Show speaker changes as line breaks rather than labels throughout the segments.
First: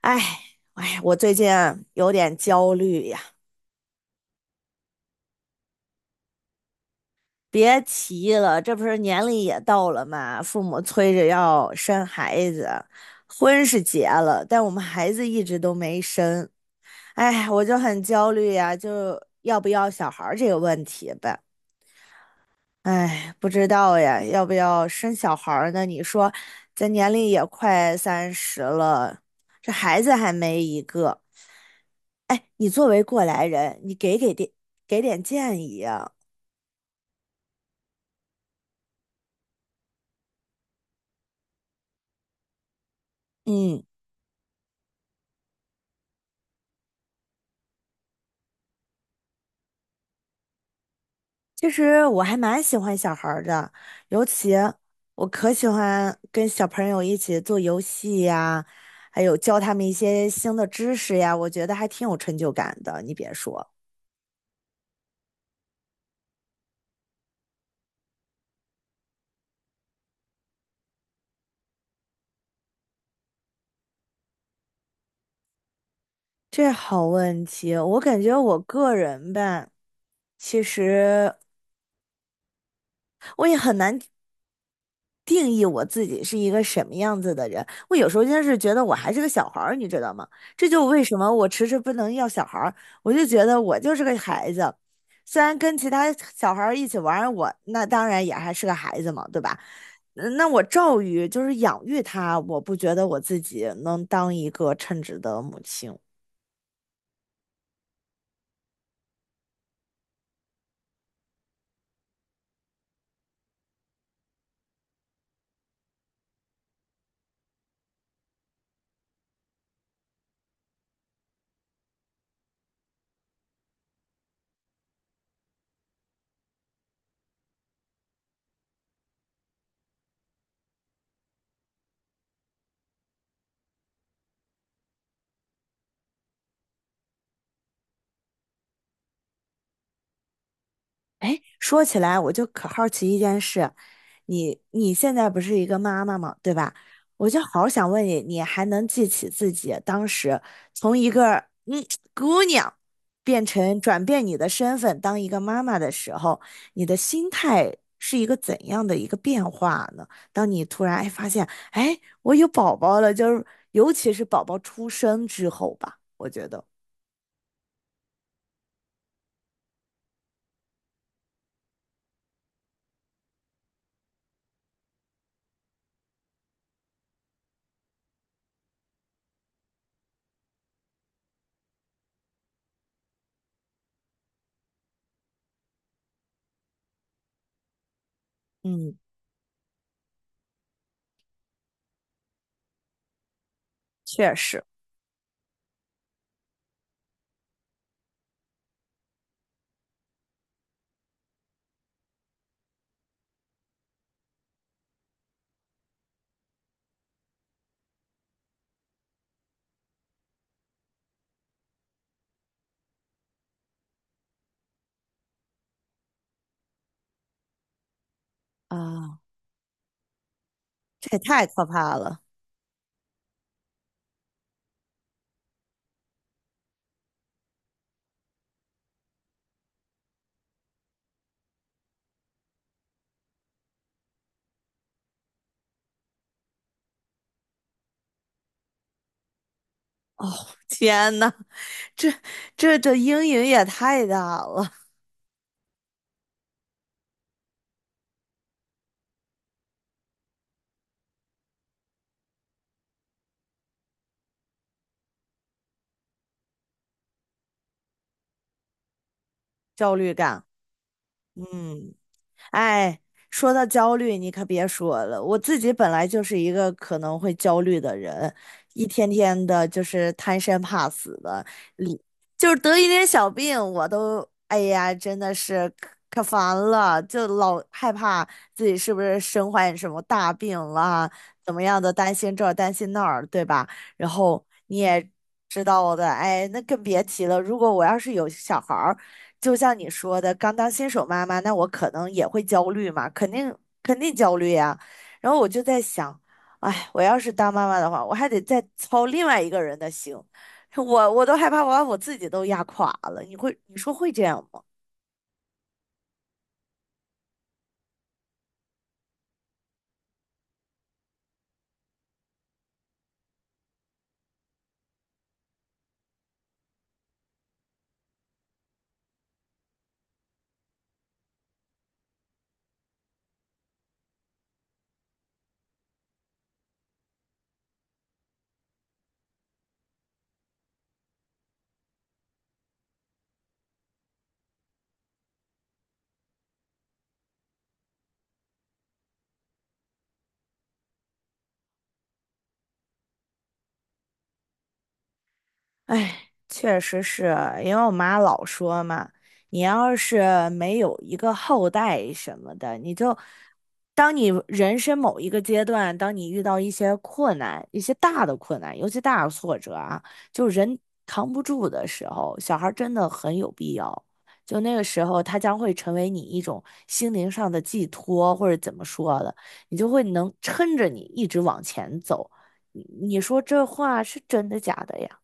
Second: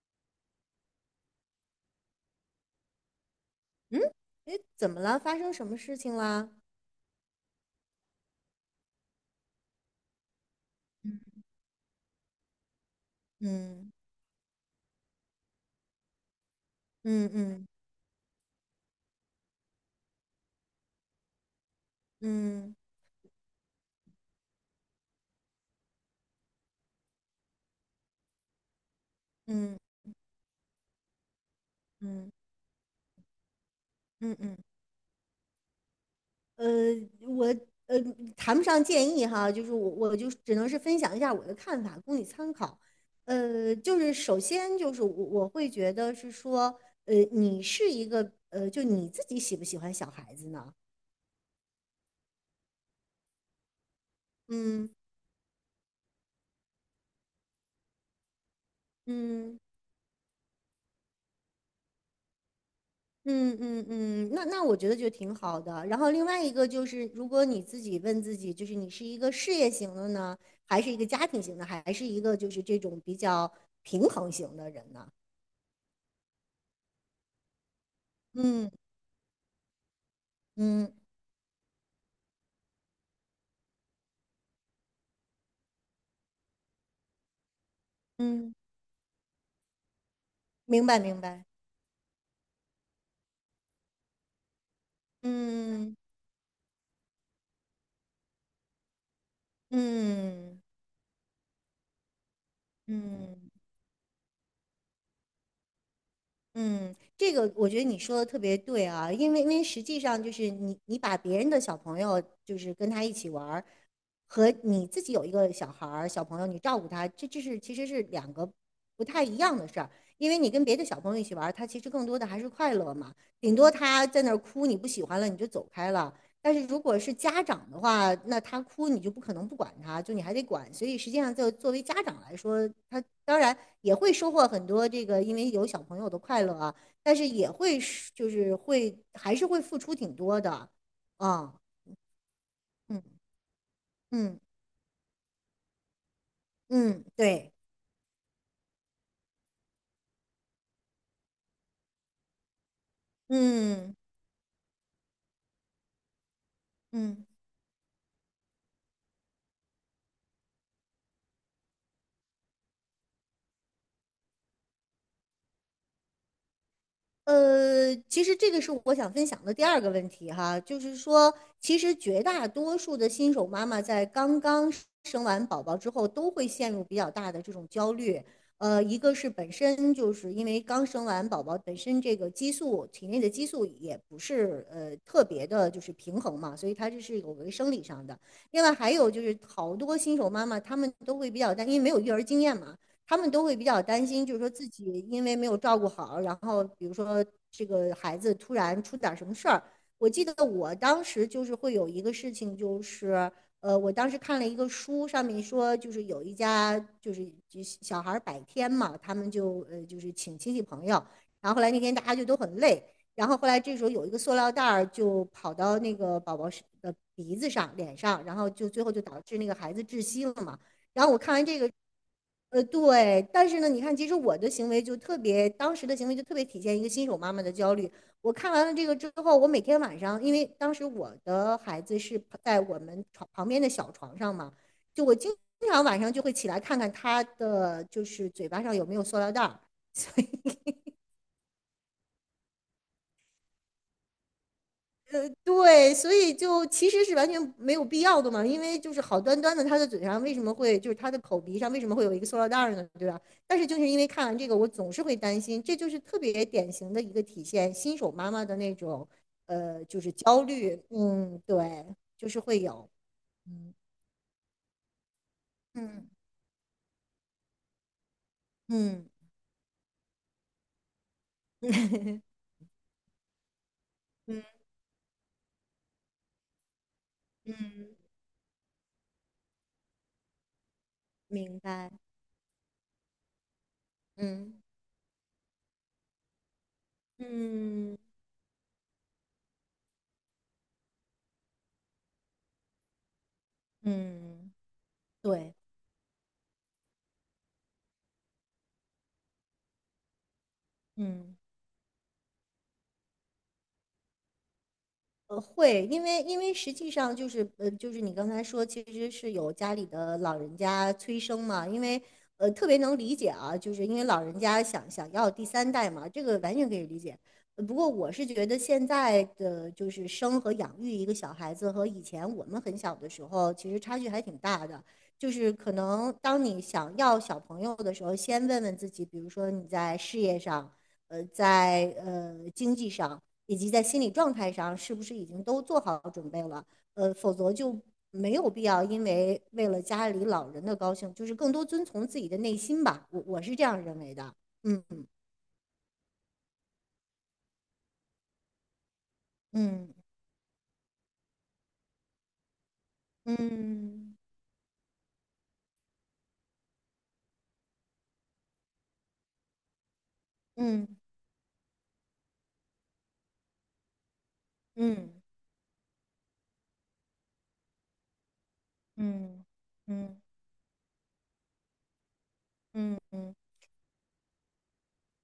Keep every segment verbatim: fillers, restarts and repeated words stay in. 哎，哎，我最近啊有点焦虑呀。
嗯，诶，怎么了？发生什么事情啦？
别提了，这不是年龄也到了嘛，父母催着要生孩子。婚是
嗯
结了，但我们孩子一直都没生。
嗯
哎，我
嗯
就很焦虑呀，就要不要小孩儿这个问题呗。
嗯
哎，不知道呀，要不要生小孩儿呢？你说，咱年龄也快三十了，这
嗯
孩子还没一个。
嗯
哎，你作为过来人，你给给
嗯嗯
点
嗯。
给点建议啊。
呃，我呃谈不上建议哈，就是我我就只能是分享一下我的看法，供你参考。呃，
嗯，
就是首先就是我我会觉得是说，呃，你是一个呃，就你自己喜不喜欢小孩子呢？
其实我还蛮喜欢小孩儿的，尤其
嗯
我可喜欢跟小朋友一起做游戏呀，还有
嗯。
教他们一些新的知识呀，我觉得还挺有成就感的。你别
嗯
说，
嗯嗯，那那我觉得就挺好的。然后另外一个就是，如果你自己问自己，就是你是一个事业型的呢，还是一个家庭型的，还是一个就是这种比较平衡型的人呢？
这好问题，我感觉我
嗯
个人吧，其
嗯
实我也很难定义我自己是一个什么样子的人。我有时候真
嗯，嗯
是觉得我还是个小孩儿，你知道吗？这就
明白
为什
明
么
白。
我迟迟不能要小孩儿，我就觉得我就是个孩子。虽然跟其
嗯
他小孩儿一起玩儿我那当然也还是个孩子嘛，对吧？
嗯
嗯，那我
嗯。
教育就是养育他，我不觉得我自
嗯
己能当一个称职的母亲。
嗯，这个我觉得你说的特别对啊，因为因为实际上就是你你把别人的小朋友就是跟他一起玩儿，和你自己有一个小孩儿小朋友你照顾他，这这是其实是两个不太一样的事儿，因为你跟别的小朋友一起玩儿，他其实更多的还是快乐嘛，顶多他在那儿哭，你不喜欢了你就走开了，但是如果是家长的话，那他哭你就不可能不管他，就你还得管。所以实际上，就作为家长来说，他当然也会收获很多这个，因为有小朋友的快乐啊，但是也会是就是会还是会付出挺多的
哎，
啊，
说起来，我就可好奇一
嗯
件事，
嗯
你你现在不是一个妈妈嘛，对吧？
嗯，
我就
对，
好想问你，你还能记起自己当时从一个嗯姑娘变成
嗯
转变你的身份当一个妈妈的时候，你的
嗯。
心态是一个怎样的一个变化呢？当你突然哎发现，哎，我有宝宝了，就是尤其是宝宝出生之后吧，我觉得。
呃，其实这个是我想分享的第二个问题哈，就是说，其实绝大多数的新手妈妈在刚刚生完宝宝之后，都会陷入比较大的这种焦虑。呃，一个是本身就是因为刚生完宝宝，本身这个激素体内的激素也不是呃特别的，就是平衡嘛，所以它这是有个生理上的。另外还
嗯，
有就是好多新手妈妈她们都会比较担心，因为没有育儿经验嘛，他们都会比较担心，
确
就是说
实
自己因为没有照顾好，然后比如说这个孩子突然出点什么事儿。我记得我当时就是会有一个事情，就是呃，我当时看了一个书，上面说就是有一家就是就小孩百天嘛，他们就呃就是请亲戚朋友，然后后来那天大家就都很累，然后后来这时候有一个塑料袋儿就跑到那个宝宝的鼻子上、脸上，然后就最后就
啊，
导致那个孩子窒息了嘛。然
这
后我
也
看完
太
这
可
个
怕了！
呃，对，但是呢，你看，其实我的行为就特别，当时的行为就特别体现一个新手妈妈的焦虑。我看完了这个之后，我每天晚上，因为当时我的孩子是在我们床旁边的小床上嘛，就我经常晚上就会起来看看他的就是嘴巴上有没有塑料袋儿，
天呐，这这这阴影也太大了。
对，所以就其实是完全没有必要的嘛，因为就是好端端的他的嘴上为什么会就是他的口鼻上为什么会有一个塑料袋儿呢，对吧？但是就是因为看完这个，我总是会担心，这就是特别典型的一个体现新手妈妈的那种呃
焦
就是
虑
焦
感。
虑，嗯，对，
嗯，
就是会有，
哎，说到
嗯
焦虑，你可别说了，我自己本来
嗯
就是一个可能会焦虑的人，一
嗯
天天的就是贪生怕死的，就是得一点小病，我都
嗯
哎呀，真的是可可烦了，就老害
嗯，
怕自己是不是身患什么大病了，怎
明
么样
白，
的，担心这儿担心那儿，对吧？然后
嗯
你也知道的，哎，那更别提了。如果我
嗯
要是有小孩儿，就像你说的，刚当新手妈妈，那我可能也会焦虑嘛，肯定肯定焦虑
嗯，
呀。然后我
对，
就在想，哎，我要是当妈妈的话，我还得再操另外一个人的心。我我
嗯。
都害怕我把我自己都压垮了。你会你说会这样吗？
呃，会，因为因为实际上就是呃，就是你刚才说，其实是有家里的老人家催生嘛，因为呃特别能理解啊，就是因为老人家想想要第三代嘛，这个完全可以理解。呃不过我是觉得现在的就是生和养育一个小孩子和以前我们很小的时候其实差距还挺大的，就是可能当你想要小朋友的时候，先问问自己，比如说你在事业上，呃，在呃经济上。以及在心理状态上是不是已经都做好准备了。呃，否则就没有必要因为为了家里老人的高兴，就是更多遵从自己的内心吧。我我是这样认为的。嗯
哎，确实是因为我妈老说嘛，你
嗯
要是没有一个后代什么的，你就当
嗯
你人生某一个阶段，当你遇到一些困难、一些大的困难，尤其大的挫折啊，就人
嗯
扛不住的时候，小孩儿真的很有必要。就那个时
嗯
候，他将会成为你一种心灵上的寄托，或者怎么说的，
嗯
你就会
嗯嗯
能撑着你一直往前走。你
嗯
你
嗯。
说这话是真的假的呀？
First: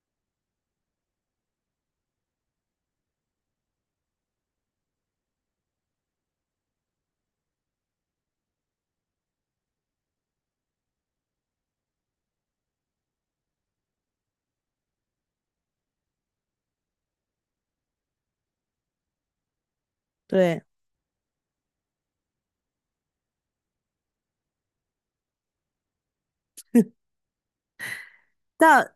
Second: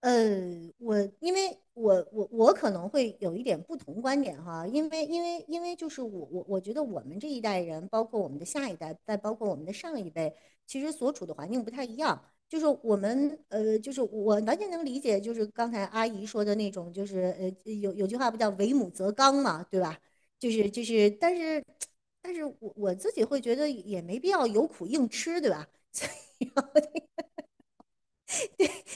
呃，我因为我我我可能会有一点不同观点哈，因为因为因为就是我我我觉得我们这一代人，包括我们的下一代，再包括我们的上一辈，其实所处的环境不太一样。就是我们呃，就是我完全能理解，就是刚才阿姨说的那种，就是呃，有有句话不叫"为母则刚"嘛，对吧？就
对。
是就是，但是但是我我自己会觉得也没必要有苦硬吃，对吧？
但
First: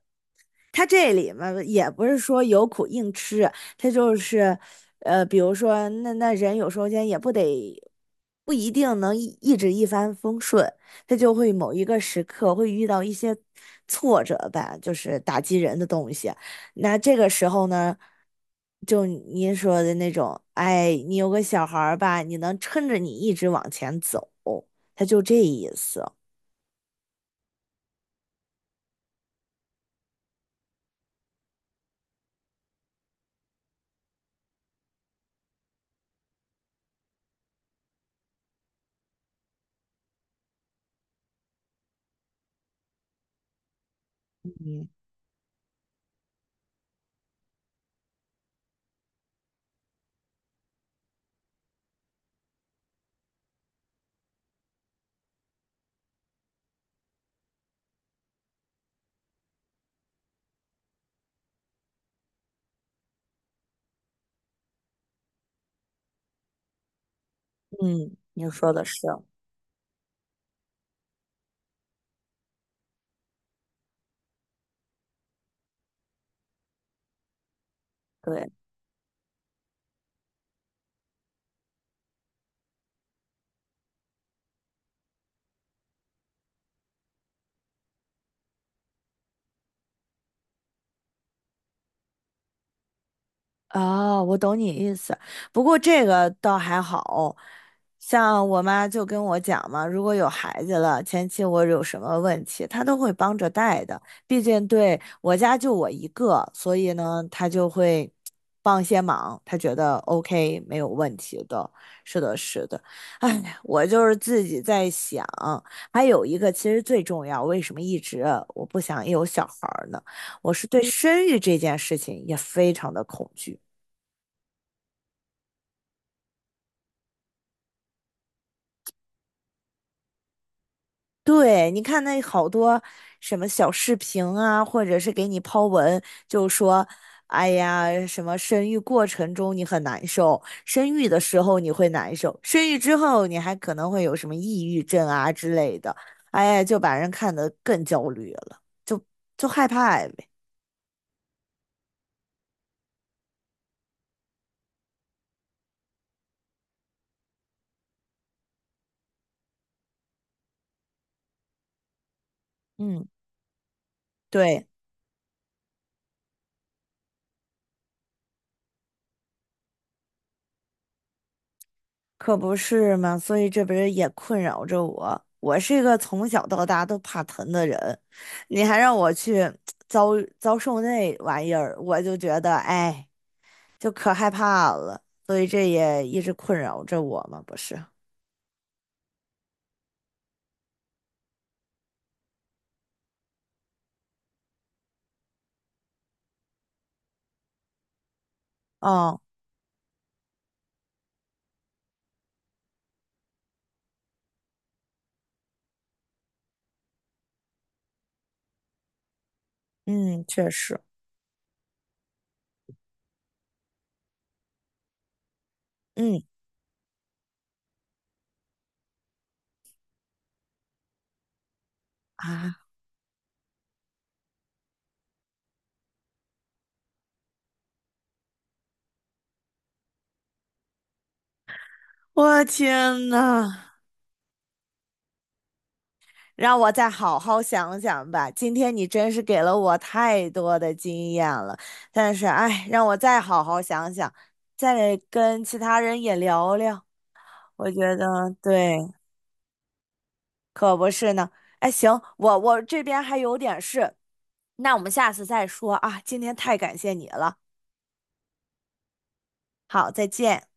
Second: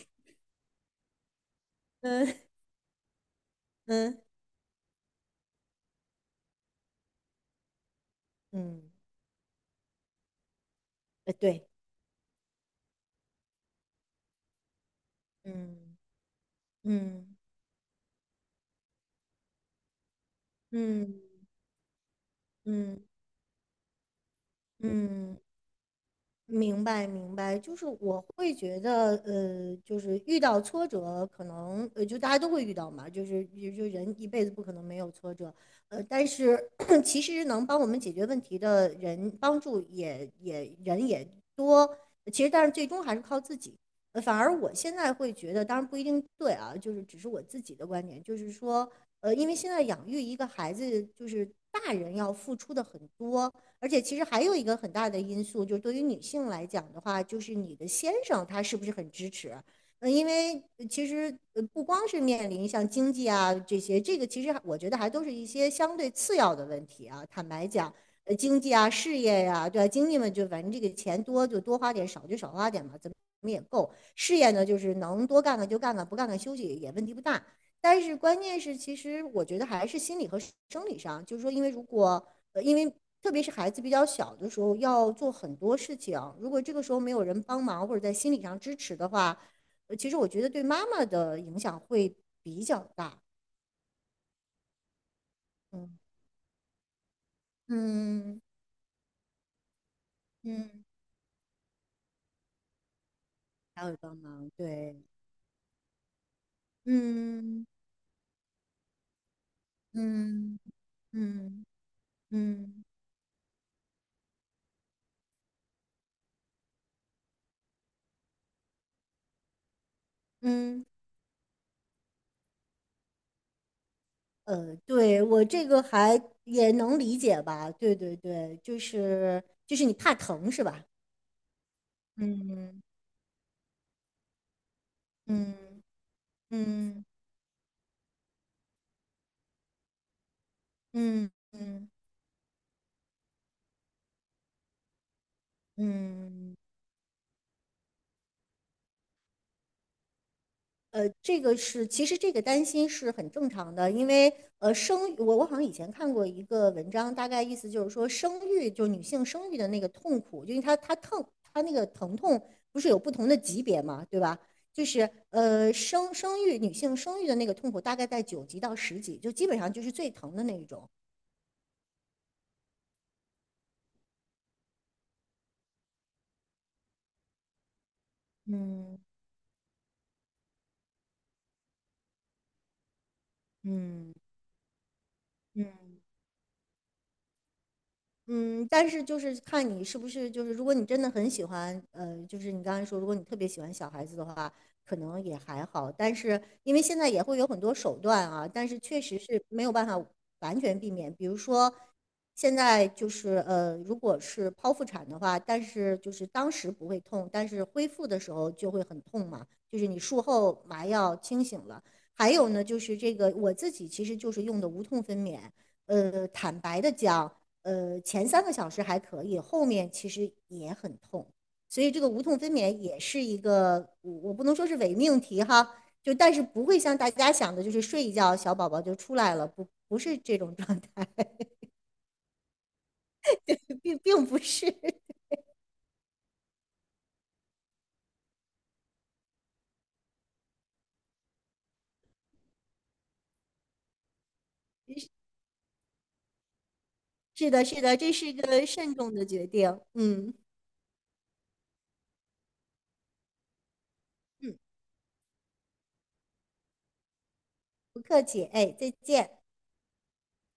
他这里嘛，也不是说
嗯
有苦硬吃，他就
嗯
是，呃，比如说那那人有时候间也不得，不一
嗯，
定能一一直一帆风顺，他
呃，
就会
对，
某一个时刻会遇到一些挫折吧，就是打击人的
嗯。
东西。那这个
嗯
时候呢，就您说的那种，哎，你
嗯
有个小孩儿吧，你能撑着
嗯
你一直往前走，他就这
嗯，
意思。
明白，明白，就是我会觉得，呃，就是遇到挫折，可能呃，就大家都会遇到嘛，就是就就人一辈子不可能没有挫折，呃，但是 其实能帮我们解决问题的人，帮助也也人也多，其实但是最终还是靠自己。呃，反而我
嗯
现在会觉得，当然不一定对啊，就是只是我自己的观点，就是说，呃，因为现在养育一个孩子，就是大人要付出的很多。而且其实还有一个很大的因素，就是对于女性来讲的话，就是你的先生他是不是很支持？嗯，因为呃其实呃不光是面临像经济啊这些，这个其实我觉得还都是一些相对次要的问题啊。坦白讲，
嗯，
呃，
你
经
说
济
的
啊、
是，
事业呀、对吧、经济嘛，就反正这个钱多就多花点，少就少花点嘛，怎么也够。事业呢，就是能多干干就干干，不干干休息也问题不大。但是关
对。
键是，其实我觉得还是心理和生理上，就是说，因为如果呃，因为特别是孩子比较小的时候，要做很多事情，如果这个时候没有人帮忙或者在心理上支持的话，呃，其实我觉得对妈妈的影响会比较大。
啊，我懂你意思，不过
嗯
这个倒还好，
嗯
像我妈就跟我讲嘛，如果有孩子
嗯，
了，前期我有什么问题，她都会帮着带
还有
的，
帮
毕
忙，
竟对
对，
我家就我一个，所以呢，她
嗯
就会帮些忙，她觉得
嗯
OK 没有问题
嗯
的，是的，是的。
嗯
哎，我就是自己在想，还有一个其实最重要，为什么一直我不想有小孩儿呢？我是对
嗯，
生育这件事情也非常的恐惧。
呃，对，我这个还也能理解吧？对对对，就是就是你怕疼是吧？
对，你看那好
嗯
多什么小视频啊，或者是给你
嗯
抛文，就说，
嗯嗯
哎呀，什么生育过程中你很难受，生育的
嗯。
时候你会
嗯
难受，生育之后你还可能会有什么抑郁症啊之类的，哎
嗯，
呀，就把人看得更焦虑了，就就害怕呗。
呃，这个是，其实这个担心是很正常的，因为呃，生育我我好像以前看过一个文章，大概意思就是说，生育就是女性生育的那个痛苦，就因为她她疼，她那个疼痛不是有
嗯，
不同的级别嘛，对吧？
对。
就是呃，生生育女性生育的那个痛苦大概在九级到十级，就基本上就是最疼的那一种。
可不是嘛，所以这不是也困扰着我。我是一个从小到大都怕疼的人，你还让
嗯
我去遭遭受那玩意儿，我就觉得哎，就可
嗯
害怕了。所以这
嗯。
也一直困扰着我嘛，不是？
嗯，但是就是看你是不是就是，如果你真的很喜欢，呃，就是你刚才说，如果你特别喜欢小孩子的话，可能也还好。但是因为现在也会有很多手段啊，但是确实
哦，
是没有办法完全避免。比如说，现在就是呃，如果是剖腹产的话，但是就是当时不会痛，但是恢复的时候就会很痛嘛，就是你术
嗯，确
后
实，
麻药清醒了。还有呢，就是这个我自己其实就是用的无痛分娩。
嗯，
呃，坦白的讲。呃，前三个小时还可以，后面其实也很痛，所以这个无痛分
啊，
娩也是一个，我我不能说是伪命题哈，就但是不会像大家想的，就是睡一觉小宝宝就出来了，不不是这种状态，
我天呐！
并并不是，
让我再好好想想吧。今天你真是给了我太多的经验了，但是哎，让我再好好想想，再跟其他人也聊聊。
是的，
我
是
觉
的，这是
得
一个
对，
慎重的决定，嗯
可不是呢。哎，行，我我这边还有点事，
嗯，
那我们下次再说啊。今天太感谢你了，
不客气，哎，再见。
好，再见。